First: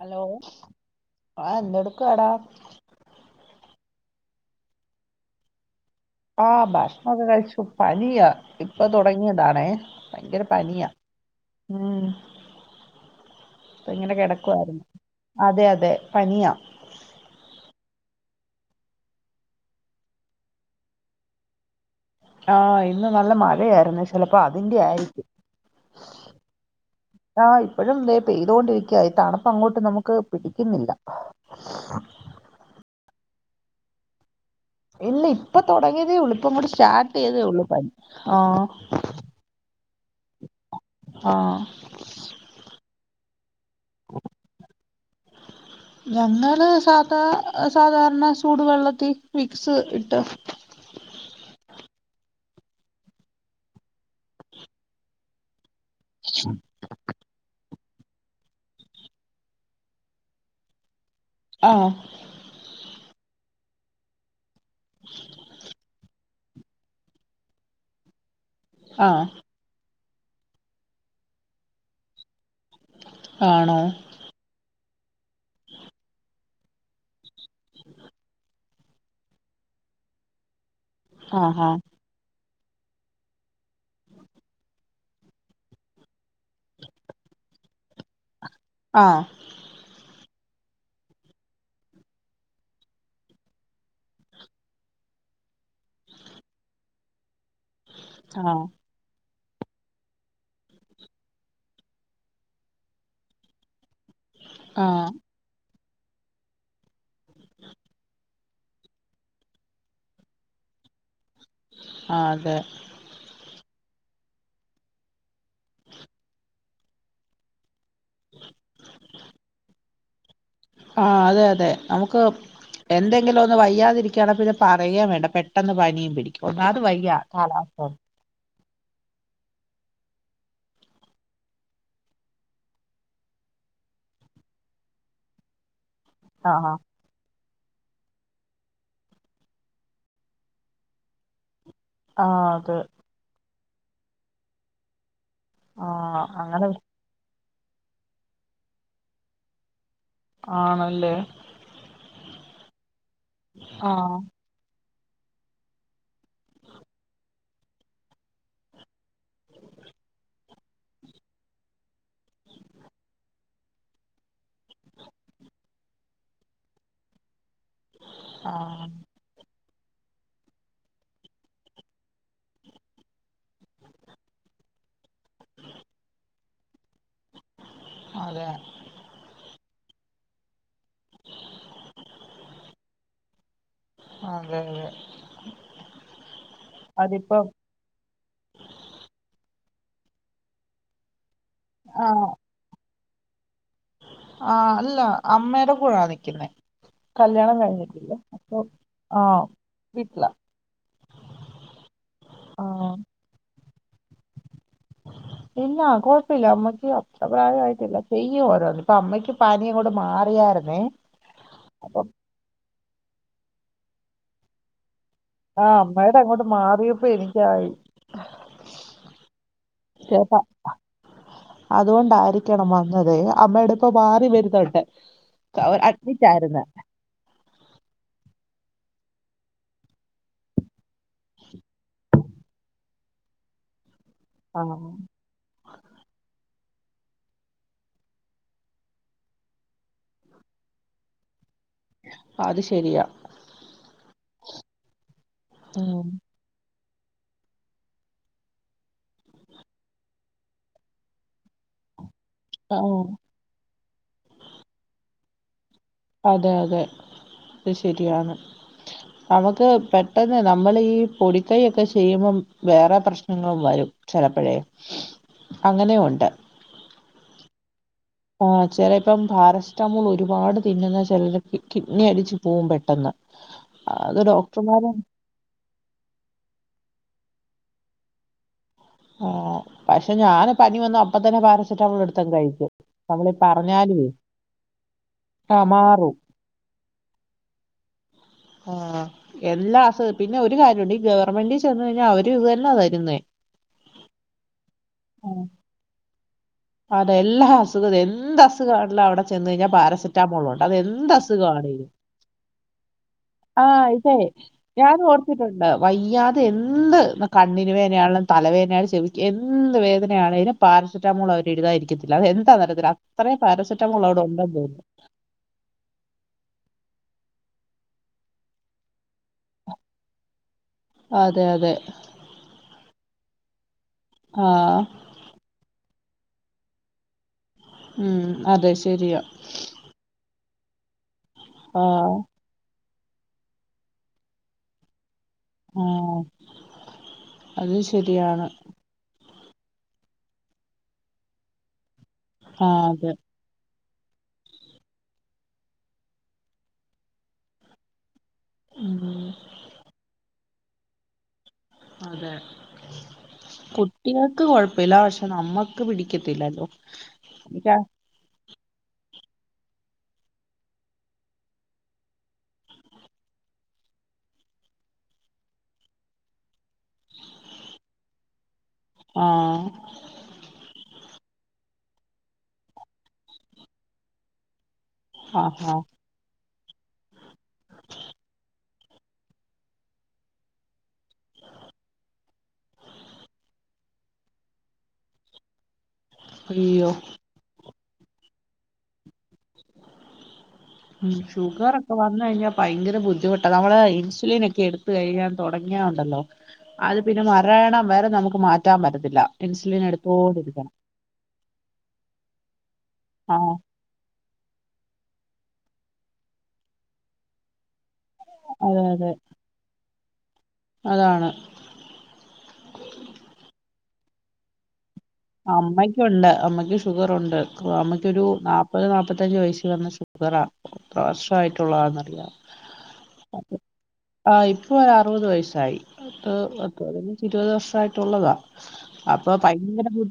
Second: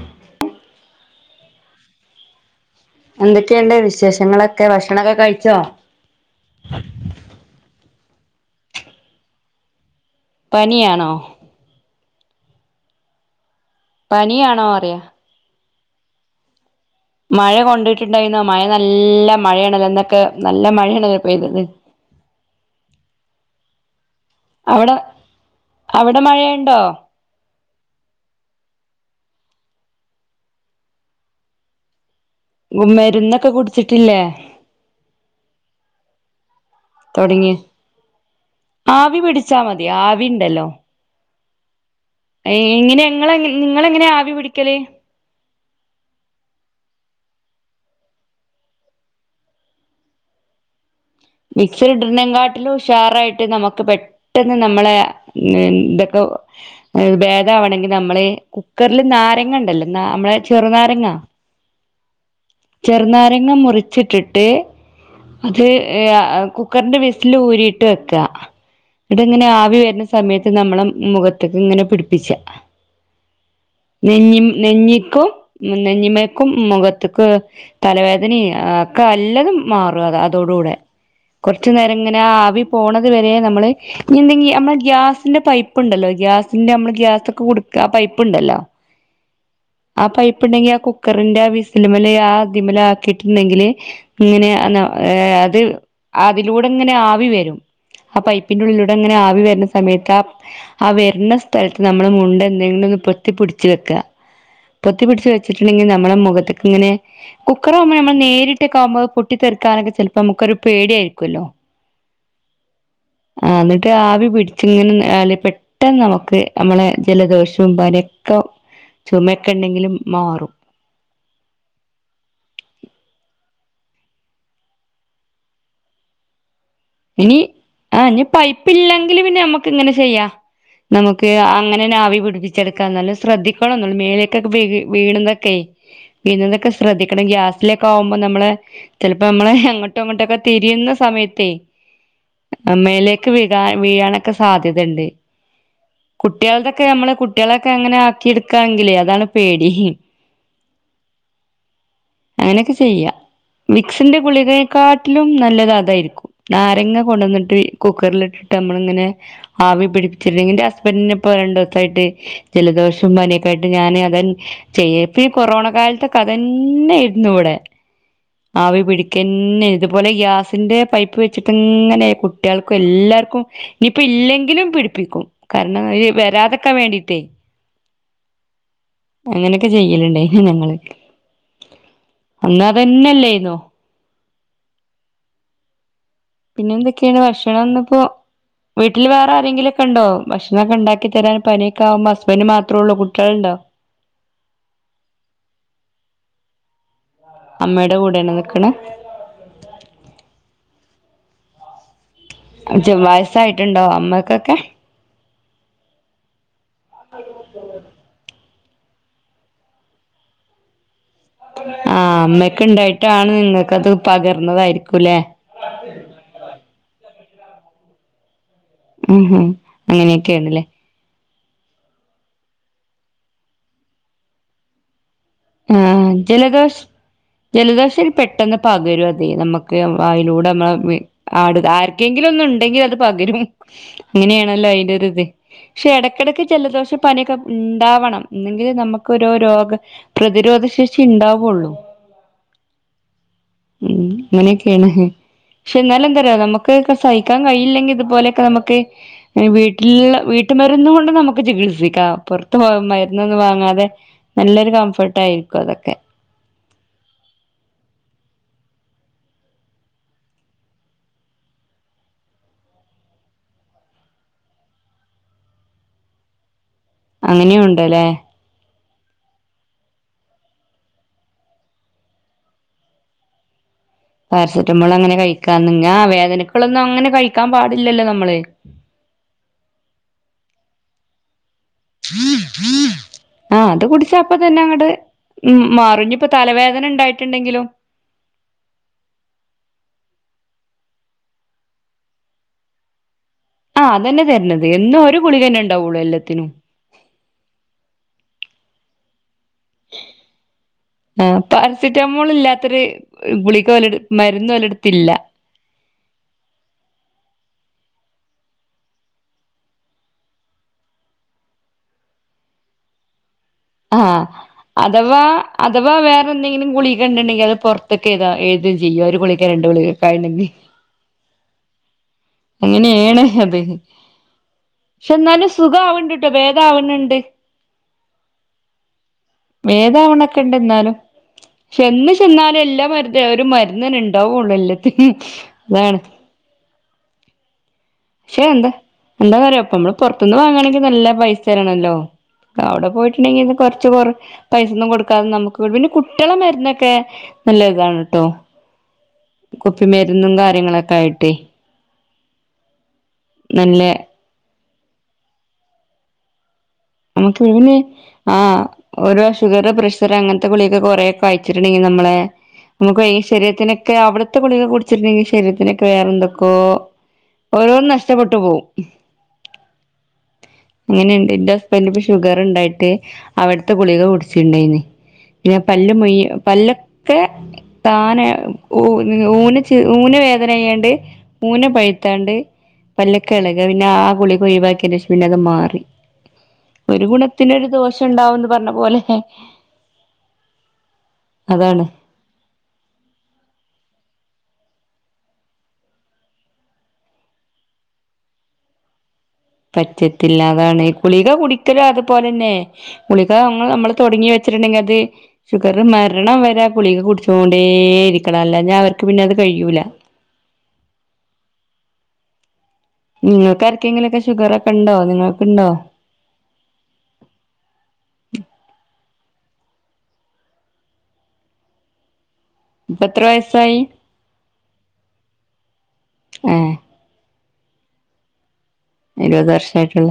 Hello ആ എന്തൊടുക്കുവാടാ എന്തൊക്കെയുണ്ട് വിശേഷങ്ങളൊക്കെ ഭക്ഷണം ഒക്കെ കഴിച്ചോ നിയാ ഇപ്പൊ തൊടങ്ങിയതാണേ ഭയങ്കര പനിയാ പനിയാണോ ഉം അപ്പൊ ഇങ്ങനെ പനിയാണോ കിടക്കുവായിരുന്നു അറിയ അതെ അതെ അതെ പനിയാ മഴ കൊണ്ടുട്ടുണ്ടായിരുന്നോ മഴ നല്ല മഴയാണല്ലോ ഇന്നൊക്കെ നല്ല മഴയാണ് പെയ്തത് ആ ഇന്ന് നല്ല മഴയായിരുന്നു ചിലപ്പോ അതിന്റെ അവിടെ ആയിരിക്കും അവിടെ മഴയുണ്ടോ ആ ഇപ്പഴും ദേ പെയ്തോണ്ടിരിക്ക ക്കാ തണുപ്പ് അങ്ങോട്ട് നമുക്ക് പിടിക്കുന്നില്ല മരുന്നൊക്കെ കുടിച്ചിട്ടില്ലേ ഇല്ല ഇപ്പൊ തുടങ്ങിയതേയുള്ളൂ ഇപ്പം അങ്ങോട്ട് സ്റ്റാർട്ട് ചെയ്തേ തുടങ്ങി ഉള്ളൂ പനി ആ ആവി പിടിച്ചാ മതി ആ ഇങ്ങനെ ഇങ്ങൾ എ നിങ്ങളെങ്ങനാ ആവി പിടിക്കല് ഞങ്ങള് സാധാ സാധാരണ ചൂടുവെള്ളത്തിൽ വിക്സ് ഇട്ട് വിക്സ് ഇടുന്നെ കാട്ടിലും ഉഷാറായിട്ട് നമുക്ക് പെട്ടെന്ന് നമ്മളെ ഇതൊക്കെ ഭേദമാവണെങ്കിൽ നമ്മള് കുക്കറിൽ നാരങ്ങ ഉണ്ടല്ലോ ന നമ്മളെ ചെറുനാരങ്ങാ ആ ചെറുനാരങ്ങ മുറിച്ചിട്ടിട്ട് അത് [unintelligible] കുക്കറിന്റെ വിസില് ഊരിട്ട് വെക്കുക ആ ഇതിങ്ങനെ ആവി വരുന്ന സ സമയത്ത് നമ്മളെ മുഖത്തെക്കെ ഇങ്ങനെ പിടിപ്പിച്ചാ ആണോ നെ നെഞ്ഞി നെഞ് ക്കും നെഞ്ഞിമേക്കും മുഖത്തെക്കും തലവേദന ആ ക്കെ എല്ലതും മാ അ അതോടുകൂടെ ആഹാ കുറച്ചു നേരം ഇങ്ങനെ ആവി പോണത് വരെ നമ്മൾ എന്തെങ്കി നമ്മള ഗ്യാസ് ന്റെ പൈപ്പ്ണ്ടല്ലോ ഗ്യാസ് ൻ്റമ്മള് ഗ്യാസൊക്കേ കൊടു ആ പൈപ്പ്ണ്ടല്ലോ ആ പൈപ്പ്ണ്ടെങ്കി ആ കുക്കറിന്റെ വിസല്മ്മല് ആദിമലാക്കിട്ട്ണ്ടങ്കില് ഇങ്ങനെ അന ഏ അത് അതിലൂടെങ്ങനെ ആവി വരും ആ പൈപ്പിന്റെ ഉള്ളിലൂടെങ്ങനെ ആവി വ വരുന്ന സമയത്ത് ആ ആ വര്ണ സ്ഥലത്ത് നമ്മൾ മുണ്ടെന്തെങ്കിലുന്ന് പൊത്തിപ്പിടിച്ചു വെക്ക. പൊത്തി ആഹ് പിടിച്ചു വെച്ചി ങ്കിൽ നമ്മളേ മുഖത്തക്കെങ്ങനെ കുക്കറാവുമ്പോ നമ്മൾ നേരി ട്ടക്കാവ്മ്പത് പൊട്ടിത്തെറി ക്കാനൊക്കേ ചെലപ്പം നമ്മക്കൊരു പേടിയായിരിക്കൊല്ലോ ആ അതെ. ആ ഇന്നട്ട് ആവി പിടിച്ചിങ്ങനെ ന്നാല് പെട്ടെന്ന് നമുക്ക് നമ്മളെ ജലദോഷവും പനിം ക്കം ചുമെക്കണ്ടെങ്കിലും മാറും. ആ അതെ അതെ നമുക്ക് എന്തെങ്കിലും ഒന്ന് വയ്യാതിരിക്കാണെപിന്നെ പറയേം വേണ്ട. പെട്ടെന്ന് പനിം പിടിക്കും. ക്കാത വയ്യ കാലാവസ്ഥേ പ്പില്ലങ്കില് പിന്നെ നമ്മക്ക്ങ്ങനെ ചെയ്യാ. നമുക്ക് അങ്ങനെന്നെ ആവി പിടിപ്പിച്ചെടുക്കാ. നല്ല ശ്രദ്ധിക്കണംന്നുള്ളൂ മേലേക്കൊക്കേ വീ വീണുന്നൊക്കേ. പിന്നെതൊക്കെ ആഹ് ശ്രദ്ധിക്കണം. ഗ്യാ സ് ലൊക്കാവുമ്പോ നമ്മളെ ചിലപ്പോമ്മളെ അങ്ങോട്ടോ ഇങ്ങോട്ടൊക്കെ തിരിയുന്ന സമയത്തേ ആഹ് ആ അതെ മേലേക്ക് വീഴ് കാ വീഴാനൊക്ക സാധ്യതണ്ട്. ആഹ് അങ്ങനെ കുട്യാൾതൊക്കേ നമ്മള് കു ട്യാളൊക്കേ അങ്ങനെ ആക്കിട്ക്കാണങ്കിലേ അതാണ് പേടി. ആണല്ലേ അങ്ങനൊക്കേ ചെയ്യാ. വിക്സിന്റെ ആഹ് ഗുളികെ കാട്ടിലും നല്ലതതായിരിക്കു നാരങ്ങ കൊണ്ടന്നിട്ട് കുക്കറിലിട്ടിട്ട് നമ്മള്ങ്ങനെ ആവി പിടിപ്പിച്ചില്ലെങ്കിൻ്റെ അ ഹസ്ബൻ്റിനിപ്പോ രണ്ടുസായിട്ട് ജലദോഷും പനിക്കായിട്ട് ഞാന് അതൻ ചെയ്യപ്പ ഈ കൊറോണ കാൽത്തൊക്കേ അതന്നേര്ന്നുവിടെ ആവി ആഹ് പിടിക്കന്നേര്ന്ന് അതുപോലെ ഗ്യാസിന്റെ പൈപ്പ് പ്പ്ച്ചിട്ടിങ്ങനെ കുട്ടികൾക്കും എല്ലാർക്കും നീപ്പെ ഇല്ലെങ്കിലും പിടിപ്പിക്കും കാരണം വര് വരാത്ക്കാൻ വേണ്ടി തേയ് അതെ അങ്ങനെ ക്കെ ചെയ്യലുണ്ടായി ഞങ്ങള് അന്നതന്നെല്ലായിര്ന്നോ അതെതേ പിന്നെന്ത്ക്കെയാണ് ഭക്ഷണന്നപ്പോ വീട്ടില് വേറെ ആരെങ്കിലും കണ്ടോ ഭഷ്ണക്കെ ഒണ്ടാക്കി തരാൻ പനിയൊക്കെ ആവുമ്പ അസ്ബൻറ് മാത്രോള്ളു കുട്ട് ട്ടിയാൾണ്ടോ ആ അല്ല അമ്മേടെ കൂടെ നിക്കുന്നേ കല്യാണം അമ്മയുടെ കഴിഞ്ഞിട്ടില്ല കൂടെയാണ് അപ്പൊ നിക്കണെ ആ വീട്ട്ലാ [unintelligible] വയസ്സായിട്ട്ട്ടോ അമ്മക്കൊക്കെ ഇല്ല കൊഴപ്പില്ല അമ്മയ് ഏ അത്ര പ്രായായിടില്ല ചെയ്യ് ഓരോന്ന് പ്പ അമ്മയ്ക്ക് പനിയങ്ങോട്ട് മാറിയാരുന്നേ ആ അമ്മക്കെണ്ടായി ട്ടാണ് നിങ്ങക്കത് പകർന്നതായിരി ആ അമ്മേടെങ്ങോട്ട് മാറിയപ്പെനി [unintelligible] ഉം ഹും ങ്ങനെക്കെയാണല്ലേ അതുകൊണ്ടായിരിക്കണം വന്നതേ അമ്മേടെ ഇപ്പൊ മാറി വരുന്നൊണ്ട് ആ ജലദോഷ് ജലദോഷൊരു പെട്ടെന്ന് പകരുഅതെ നമ്മക്ക് വായ്ലൂടെ മ്മളെ വീ ആട് ആർക്കെങ്കിലുന്നുണ്ടെങ്കി അത് പകരും. ആ ങ്ങനെയാണല്ലോ അയിന്റെയൊരിത് ക്ഷെ എടക്കെടക്ക് ജലദോഷ പനീക്കെ ഇണ്ടാവണം എന്നെങ്കിലേ നമുക്കൊരോ രോഗ പ്രതിരോധശേഷി ഇണ്ടാവൊള്ളൂ അത് ശെരിയാ ഉം അങ്ങനെയൊക്കെയാണ് ക്ഷെ ഉം. ന്നാലെന്തറിയോ നമു ക്കെക്കെ സയിക്കാൻ കഴിയില്ലെങ്കി ഇതുപോലെക്കെ നമുക്ക് ഈവീട്ടില്ള്ള വീട്ടുമരുന്ന് കൊണ്ട് നമുക്ക് ചികിത്സിക്കാം പൊറത്ത് ആ, പോം മര്ന്നൊന്നും വാങ്ങാതെ നല്ലൊരു കംഫ് ഇട്ടാരിക്കും അതൊ അതെ അതെ ത് ശരിയാണ് നമുക്ക് പെട്ടെന്ന് നമ്മളീ പൊടിക്കൈയൊക്കെ ചെയ്യുമ്പം വേറെ പ്രശ്നങ്ങളും വരും ചെലപ്പഴേ അങ്ങനേ ഒണ്ട്. അങ്ങനെ ഒൺ ണ്ട് ല്ലേ ചെലേപ്പം പാരസ്റ്റമോളൊരുപാട് തിന്നുന്ന ചെലര് കിഡ് കിഡ്നി അടിച്ചു പോം പെട്ടെന്ന് അത് ഡോക്ടർമാർ പാരസെറ്റമോൾ അങ്ങനെ കഴിക്കാങ്ങ വേദനക്ക അങ്ങനെ കഴിക്കാൻ പാടില്ലല്ലോ നമ്മള് ഓ പക്ഷെ ഞാന് പനി വന്നു അപ്പ തന്നെ പാര ആ അത് പറഞ്ഞാലുവേ കുടിച്ചപ്പ തന്നെ അങ്ങട്ട ഉ ആ മാറും മാറിഞ്ഞ ഇപ്പോ തലവേദന ഉണ്ടായിട്ടുണ്ടെങ്കിലോ ആഹ എല്ലാ അ പിന്നെ ഒരു കാര്യമുണ്ട് ഈ ഗവൺമെന്റിൽ ചെന്ന് കഴിഞ്ഞാൽ അവരും ഇതന്നെ തരുന്നേ ആഹ് അതന്നെ തരണത് എന്നും ഒരു കുളികന്നെ ഉണ്ടാവുള്ള എലെ ത്തിനൂ അത എല്ലാ അസുഖും എന്ത് അസുഖമാണല്ലോ അവിടെ ചെന്ന് കഴിഞ്ഞാൽ പാരസെറ്റാമോള ഉണ്ട് അത് എന്ത് ആ അസുഖമാണെും പാരസെറ്റമോൾ ഇല്ലാത്തൊരു ആ് ഗുളിക ഓലെട് ഇതെ മരുന്ന് ഞാൻ ഓലെടുത്തില്ല ഓർത്തിട്ടുണ്ട് വയ്യാതെ എന്ത് കണ്ണിന് വേദനയാണെലും തലവേനയാലും ചെവിക്കുക എന്ത് വേദനയാണും പാരസെറ്റാമോൾ അവര് എഴുതാായിരിക്കത്തില്ല അത് എന്താ തരത്തില് അത്രയും പാരസെറ്റാമോൾ ആഹ അവിടെ ഉണ്ടെന്ന് തോന്നുന്നു അഥവാ അഥവാ വേറെ എന്തെങ്കിലും ഗുളി ണ്ടെങ്ക അത് പുറത്തൊക്കെ ഏതാഏുത ചെയ്യും ഒരു കുളിക്കാ രണ്ട്ുളിക്കക്കെ ആ ഉണ്ടെങ്കിൽ അതെ അതെ അങ്ങനെയാണ് അതെ ആ പക്ഷെ എന്നാലും സുഖ ആവേണ്ടി ട്ട ഭേദ ആവണണ്ട് ഉം അതെ ശരിയാ ണ്ട എന്നാലും ചെന്നു ആഹ് ചെന്നാലും എല്ലാം ഒരു മരുന്ന ഉണ്ടാവുള്ളൂ എല്ലാത്തി ആഹ അത് പക്ഷെ ശരിയാണ് എന്താ എന്താ പറയയാോപ്പ നമ്മള് പുറത്തുന്ന് വാങ്ങണെങ്കിൽ നല്ല പൈസ തരണമല്ലോ ആഹ് അവിടെ അതെ പോയിട്ടുണ്ടെങ്കിത് കൊറ കുറച്ച കുറ പൈസൊന്നും കൊടുക്കാതെ നമുക്ക് പിന്നെ കുട്ടികളെ മരുന്നൊക്കെ നല്ല ഇതാണ് കേട്ടോ ഉം കുപ്പി മരുന്നും ക കാര്യങ്ങളൊക്കെ ആയിട്ട് അതെ നല്ല കുട്ടികൾക്ക് കൊഴപ്പ ലാവഷം നമ്മുക്ക് പിടിക്കത്തില്ലല്ലോ നമുക്ക് എനിക്കാ പിന്നെ ആ ഓരോ ഷുഗർ പ്രഷർ അങ്ങനത്തെ കുളിയൊക്കെ കുറെേൊക്കെ അയച്ചിട്ടുണ്ടെങ്കിൽ നമ്മളെ നമുക്ക് ശരീരത്തിനൊക്കെ അവിടത്തെ കുളിയൊക്കെ കുടിച്ചിട്ടുണ്ടെങ്കിൽ ശരീരത്തിനൊക്കെ വേറെ എന്തൊക്കോ ഓരോരും നഷ്ടപ്പെട്ടു പോകവും ആഹ അങ്ങനെയുണ്ട് ഇണ്ട് പെണ്ണിന് ഷുഗർ ഉണ്ടായിട്ട് അവിടുത്തെ ഗുളികെ കുടിച്ചിണ്ടായിന്ന് ആഹ് [unintelligible] ആഹ് പല്ല് [unintelligible] പല്ലോക്കെ താനെ ഊ ഊന് ഊന് വേദന ആയ്യാണ്ട് ഊന് പഴുത്താണ്ട് പല്ലക്കെ ഇളക പിന്നെ ആ ഗുളിക ഒഴിവാക്കിയെന്റെ ശേഷ പിന്നെ അത് മാറി അയ്യോ ഒരു ഗുണത്തിന ഒരു ദോ ഷണ്ടാവുന്ന് പറഞ്ഞ പോലെ ഉം അതാണ് ഷുഗറോക്കെ വന്ന കഴിഞ്ഞാ ഭയങ്കര ബുദ്ധിമുട്ടാ നമ്മളെ ഇൻസുലിൻ എ ക്കെടുത്ത് കഴിഞ്ഞാൽ തോടങ്ങിയണ്ടല്ലോ അത് പിന്നെ മറണം വരെ നമുക്ക് മാറ്റാൻ പറ്റത്തില്ല ഇൻസുലിൻ എടുത്തോണ്ടിരിക്കണം പറ്റത്തില്ലാതാണ് കുളിക കുടിക്കലോ അതുപോലെന്നെ ഗളിക ആഹ് ങ്ങള് നമ്മള് തുടങ്ങി വ ചിട്ട്ണ്ടങ്കി അത് ഷുഗർ മരണം വരെ ആ ഗുളിക കുടിച്ചോണ്ടേരിക്കും ലല്ല അതെ അവർക്ക് അതെ പിന്നെ അത് കഴിയൂല അതാണ് നിങ്ങൾക്ക ആർക്കെങ്കിലൊക്കെ ഷുഗർ ഒക്കെ ഉണ്ടോ നിങ്ങൾക്കുണ്ടോ അമ്മക്കോണ്ട് അമ്മക്ക് ഷുഗറോണ്ട് അമ്മക്ക്‌ ഒരു നാപ്പത് നാ മുപ്പത്തഞ്ചു വയസ്ൽ വന്ന ഷഗറ വർഷമായിട്ടുള്ളതാെന്നറിയ ഇപ്പ എത്ര വയസ്സായി ആ ഇപ്പൊ അറുപത് വയസായി ഏഹ് [unintelligible] [unintelligible] ഇരുപത് വർഷയിട്ടുള്ള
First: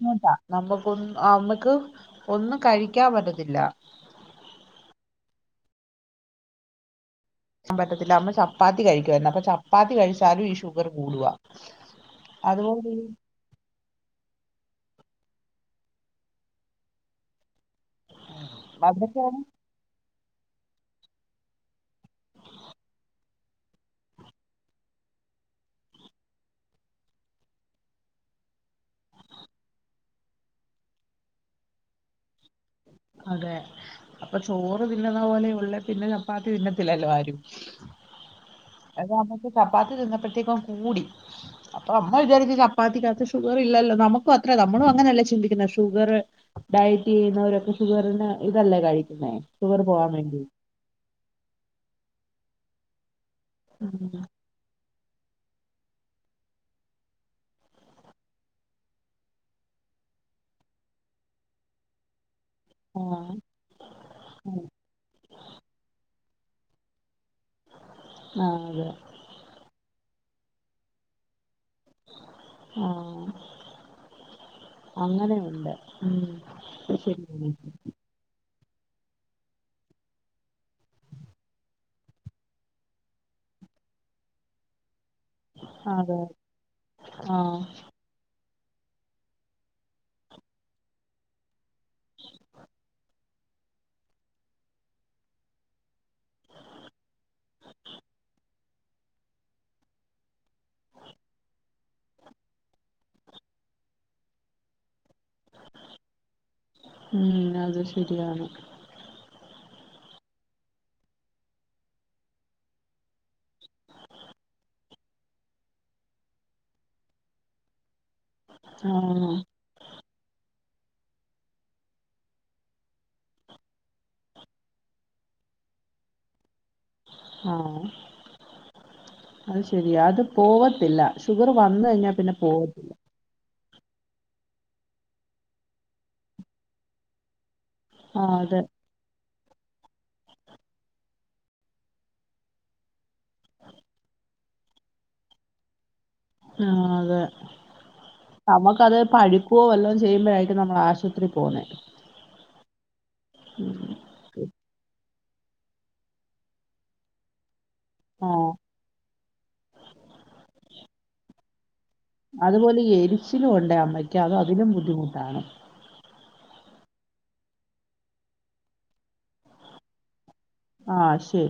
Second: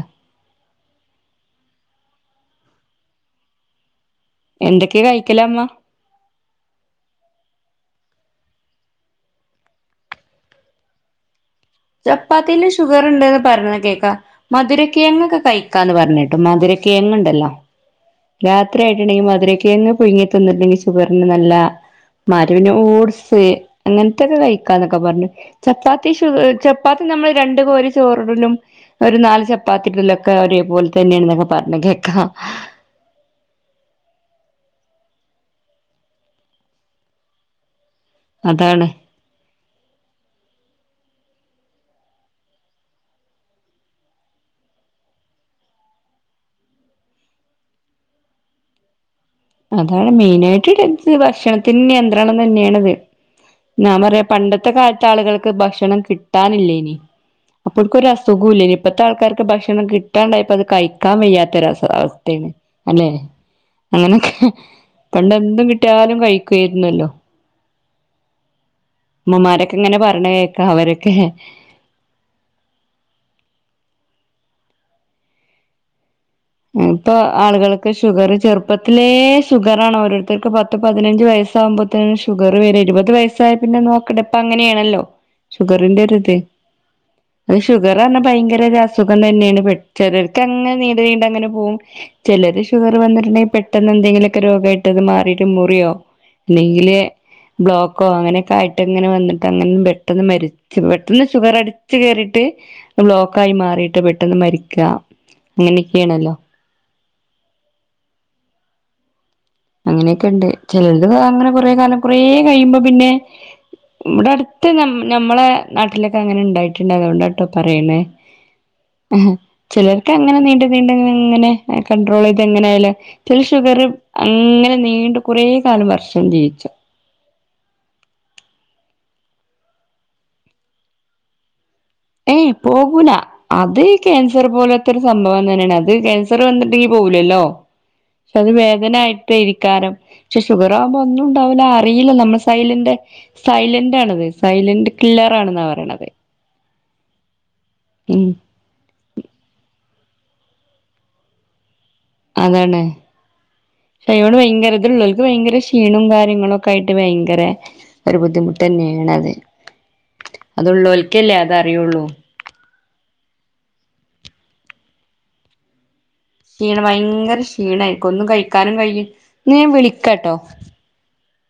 നമ്മക്കോന്ന് ആ മ്മക്ക് ഒന്നും കഴിക്കാൻ പറ്റത്തില്ല എന്തൊക്കെയ കഴിക്കലമ്മ ക്കാൻ പറ്റത്തില്ല അമ്മ ചപ്പാത്തി കഴിക്കുവരുന്നു അപ്പൊ ചപ്പാത്തി കഴിച്ചാലും ഈ ഷുഗർ കൂടുക ചപ്പാത്തിൽ ഷുഗർ ഉണ്ടന്ന് പറഞ്ഞ കേൾക്കാ മധുര കിഴങ്ങൊക്കെ കഴിക്കാന്ന് പറഞ്ഞിട്ടും മധുര കേഴങ്ങങ്ണ്ടല്ലോ രാത്രി ആയിട്ടുണ്ടെങ്കി അതൊക്കെയാണ് മധുരക്കിഴങ്ങ് പുഴുങ്ങി തിന്നിട്ണ്ടെങ്കി ഷുഗറിന് നല്ല. മരുപിനെ ഓട്സ് എ അങ്ങൻ ത്തെക്കെ കഴിക്കാന്നൊക്കെ പർഞ്ഞു. ചപ്പാത്തി ഷു ചപ്പാത്തി നമ്മൾ രണ്ട് കോരി ചോറിടലും ഒരു നാല് ചപ്പാത്തിട്ലോക്കെ ഒരേപോലെ തന്നെൺന്നൊക്കെ പർഞ്ഞു കേക്കാ. അതെ അപ്പൊ ചോറ് തിന്നുന്ന പോലെ ഉള്ള പിന്നെ ചപ്പാത്തി തിന്നത്തില്ലല്ലോ ആരും അതാണ് അത് നമ്മുക്ക് ചപ്പാത്തി തിന്നപ്പോഴത്തേക്കും കൂടി അപ്പൊ അമ്മ വിചാരിച് ചപ്പാത്തിക്കകത്ത് ഷുഗർ ഇല്ലല്ലോ. നമുക്കും അത്ര നമ്മളും അങ്ങനെയല്ലേ ചിന്തിക്കുന്നെ ഷുഗറ് ഡയറ്റ് ചെയ്യുന്നവരൊക്കെ ഷുഗറിന് ഇതല്ല കഴി അതാണ് മെയിനായിട്ട് [unintelligible] ഭക്ഷണത്തിൻ നി [unintelligible] തന്നെണ് വെ ഞാൻ പറയാ പണ്ടത്തെ കാ ത്തെ ആളുകൾക്ക് ഭക്ഷണം കിട്ടാനില്ലേയിനി. അപ്പോര്ക്ക് ഒരസുഗോല്ലേയ്നി. ഇപ്പത്തെ ആൾക്കാർക്ക് ഭക്ഷണം കിട്ടാൻണ്ടായപ്പോ അത് കഴിക്കാൻ വയ്യാത്തൊര സ അവസ്ഥേയിനി. അല്ലെ ആഹ് അങ്ങനെ പണ്ടെന്തും കിട്ടിയാലും കഴി കേരുന്നല്ലോ ആഹ് അതെ മ്മമ്മാരൊക്കെ ഇങ്ങനെ പറ ർണെഏക്ക അവരൊക്കെ ആ അങ്ങനെയുണ്ട് ഉം അത് ഇപ്പൊ ശരിയാണ് ആളുകൾക്ക് ഷുഗർ ചെറു പ്പത്തിലെ ഷുഗറണോരോര്ത്തര്ക്ക് പത്ത് പതിനഞ്ച് വയസ്സാഉമ്പോത്തേന് ഷുഗർ വരെ ഇരുപത് വയസ്സായ പിന്നെ നോക്കണ്ട ഇപ്പങ്ങനെയാണല്ലോ. ഷുഗറിന്റൊരു അതെ ഇത് അഹ് ആഹ് ഷുഗറാർഞ ഭയങ്ക അസുഖം തന്നെണ് പെ ചെലർക്കങ്ങനെ നീണ്ട് നീണ്ട നെ പോവും ചിലത് ഷുഗർ വന്നിട്ടുണ്ടെങ്കിൽ പെട്ടെന്ന് എന്തെങ്കിലൊക്കെ രോഗായിട്ട് അത് മാറിട്ട് മുറിയോ അല്ലെങ്കില് ബ്ലോക്കോ അങ്ങനെയൊക്കെ ആയിട്ട്ങ്ങനെ വന്നിട്ട് അ പെട്ടെന്ന് മരിച്ച് പെട്ടന്ന് ഷുഗർ അടിച്ച്കേറിട്ട് ബ്ലോക്കായി മാറിട്ട് പെട്ടെന്ന് മരിക്ക അങ്ങനെ ക്കെണല്ലോ ഉം അത് ശരിയാണ് അങ്ങനെയൊക്കെണ്ട് ചിലര്ത് അങ്ങനെ കൊറ കാലം കൊറ കഴിയുമ്പോ പിന്നെ ഇവിടെ അടുത്ത് ന നമ്മളെ നാട്ടിലൊക്കെ അങ്ങനെ ഉണ്ടായിട്ടുണ്ട് അതുകൊണ്ടാട്ടോ പറയണേ ആ ആഹ് ചിലർക്ക് അങ്ങനെ നീണ്ട പിന്നെങ്ങനെ കണ്ട്രോൾ ചെയ്ത് എങ്ങനായാലും ഷുഗർ അങ്ങനെ നീണ്ട കുറേ കാലം വർഷം ജീവിച്ചു ആഹ അത് ശരിയാ അത് പോവത്തില്ല ഷുഗർ വന്ന്കഴിഞ്ഞാൽ പിന്നെ ഏയ് പോത്തില്ല പോകൂല അത് ഈ ക്യാൻസർ പോലത്തൊരു സംഭവം തന്നേണ് അത് ക്യാൻസർ വന്നട്ട്ണ്ടെങ്കി പോവൂലല്ലോ ആഹ് ക്ഷത് അതെ വേദനായിട്ട് ക്കയിരിക്കാരം പക്ഷെ ഷുഗറാവുമ്പോ ഒന്നും ഉണ്ടാവൂല്ല അറിയില്ല നമ്മ്ള് സൈലന്റ സൈലൻ്റാണത് സൈലന്റ് കില്ലറാണ്ന്നാ പറയ്ണത് ആ അതെ ഉം നമ്മക്കത് പഴുക്ക്വോ വല്ലോം ച് ചെയ്യുമ്പഴായിരിക്കും നമ്മളാശുപത്രി പോവുന്നെ അതാണ് ക്ഷേ ഇവടെ വയങ്കരിതുള്ളോൽ ക്ക് വയങ്കര ക്ഷീണോം കാര്യങ്ങളൊക്കായിട്ട് വയങ്കര ഒരു ആഹ് ബുദ്ധിമുട്ടന്നേണത് അതുള്ളോൽ കില്ല്യാതാൺ അതുപോലീ എരിച്ചിലുവൊണ്ടേ അമ്മയ്ക്ക് ക്ക്യത് അതിലും ബുദ്ധിമുട്ടാണ് ക്ഷീണം വയങ്കര ക്ഷീണായിരിക്കൊന്നും കഴിക്കാനും കഴിയു ന്ന ഞാൻ വിളിക്കാട്ടോ ആഹ് ശരി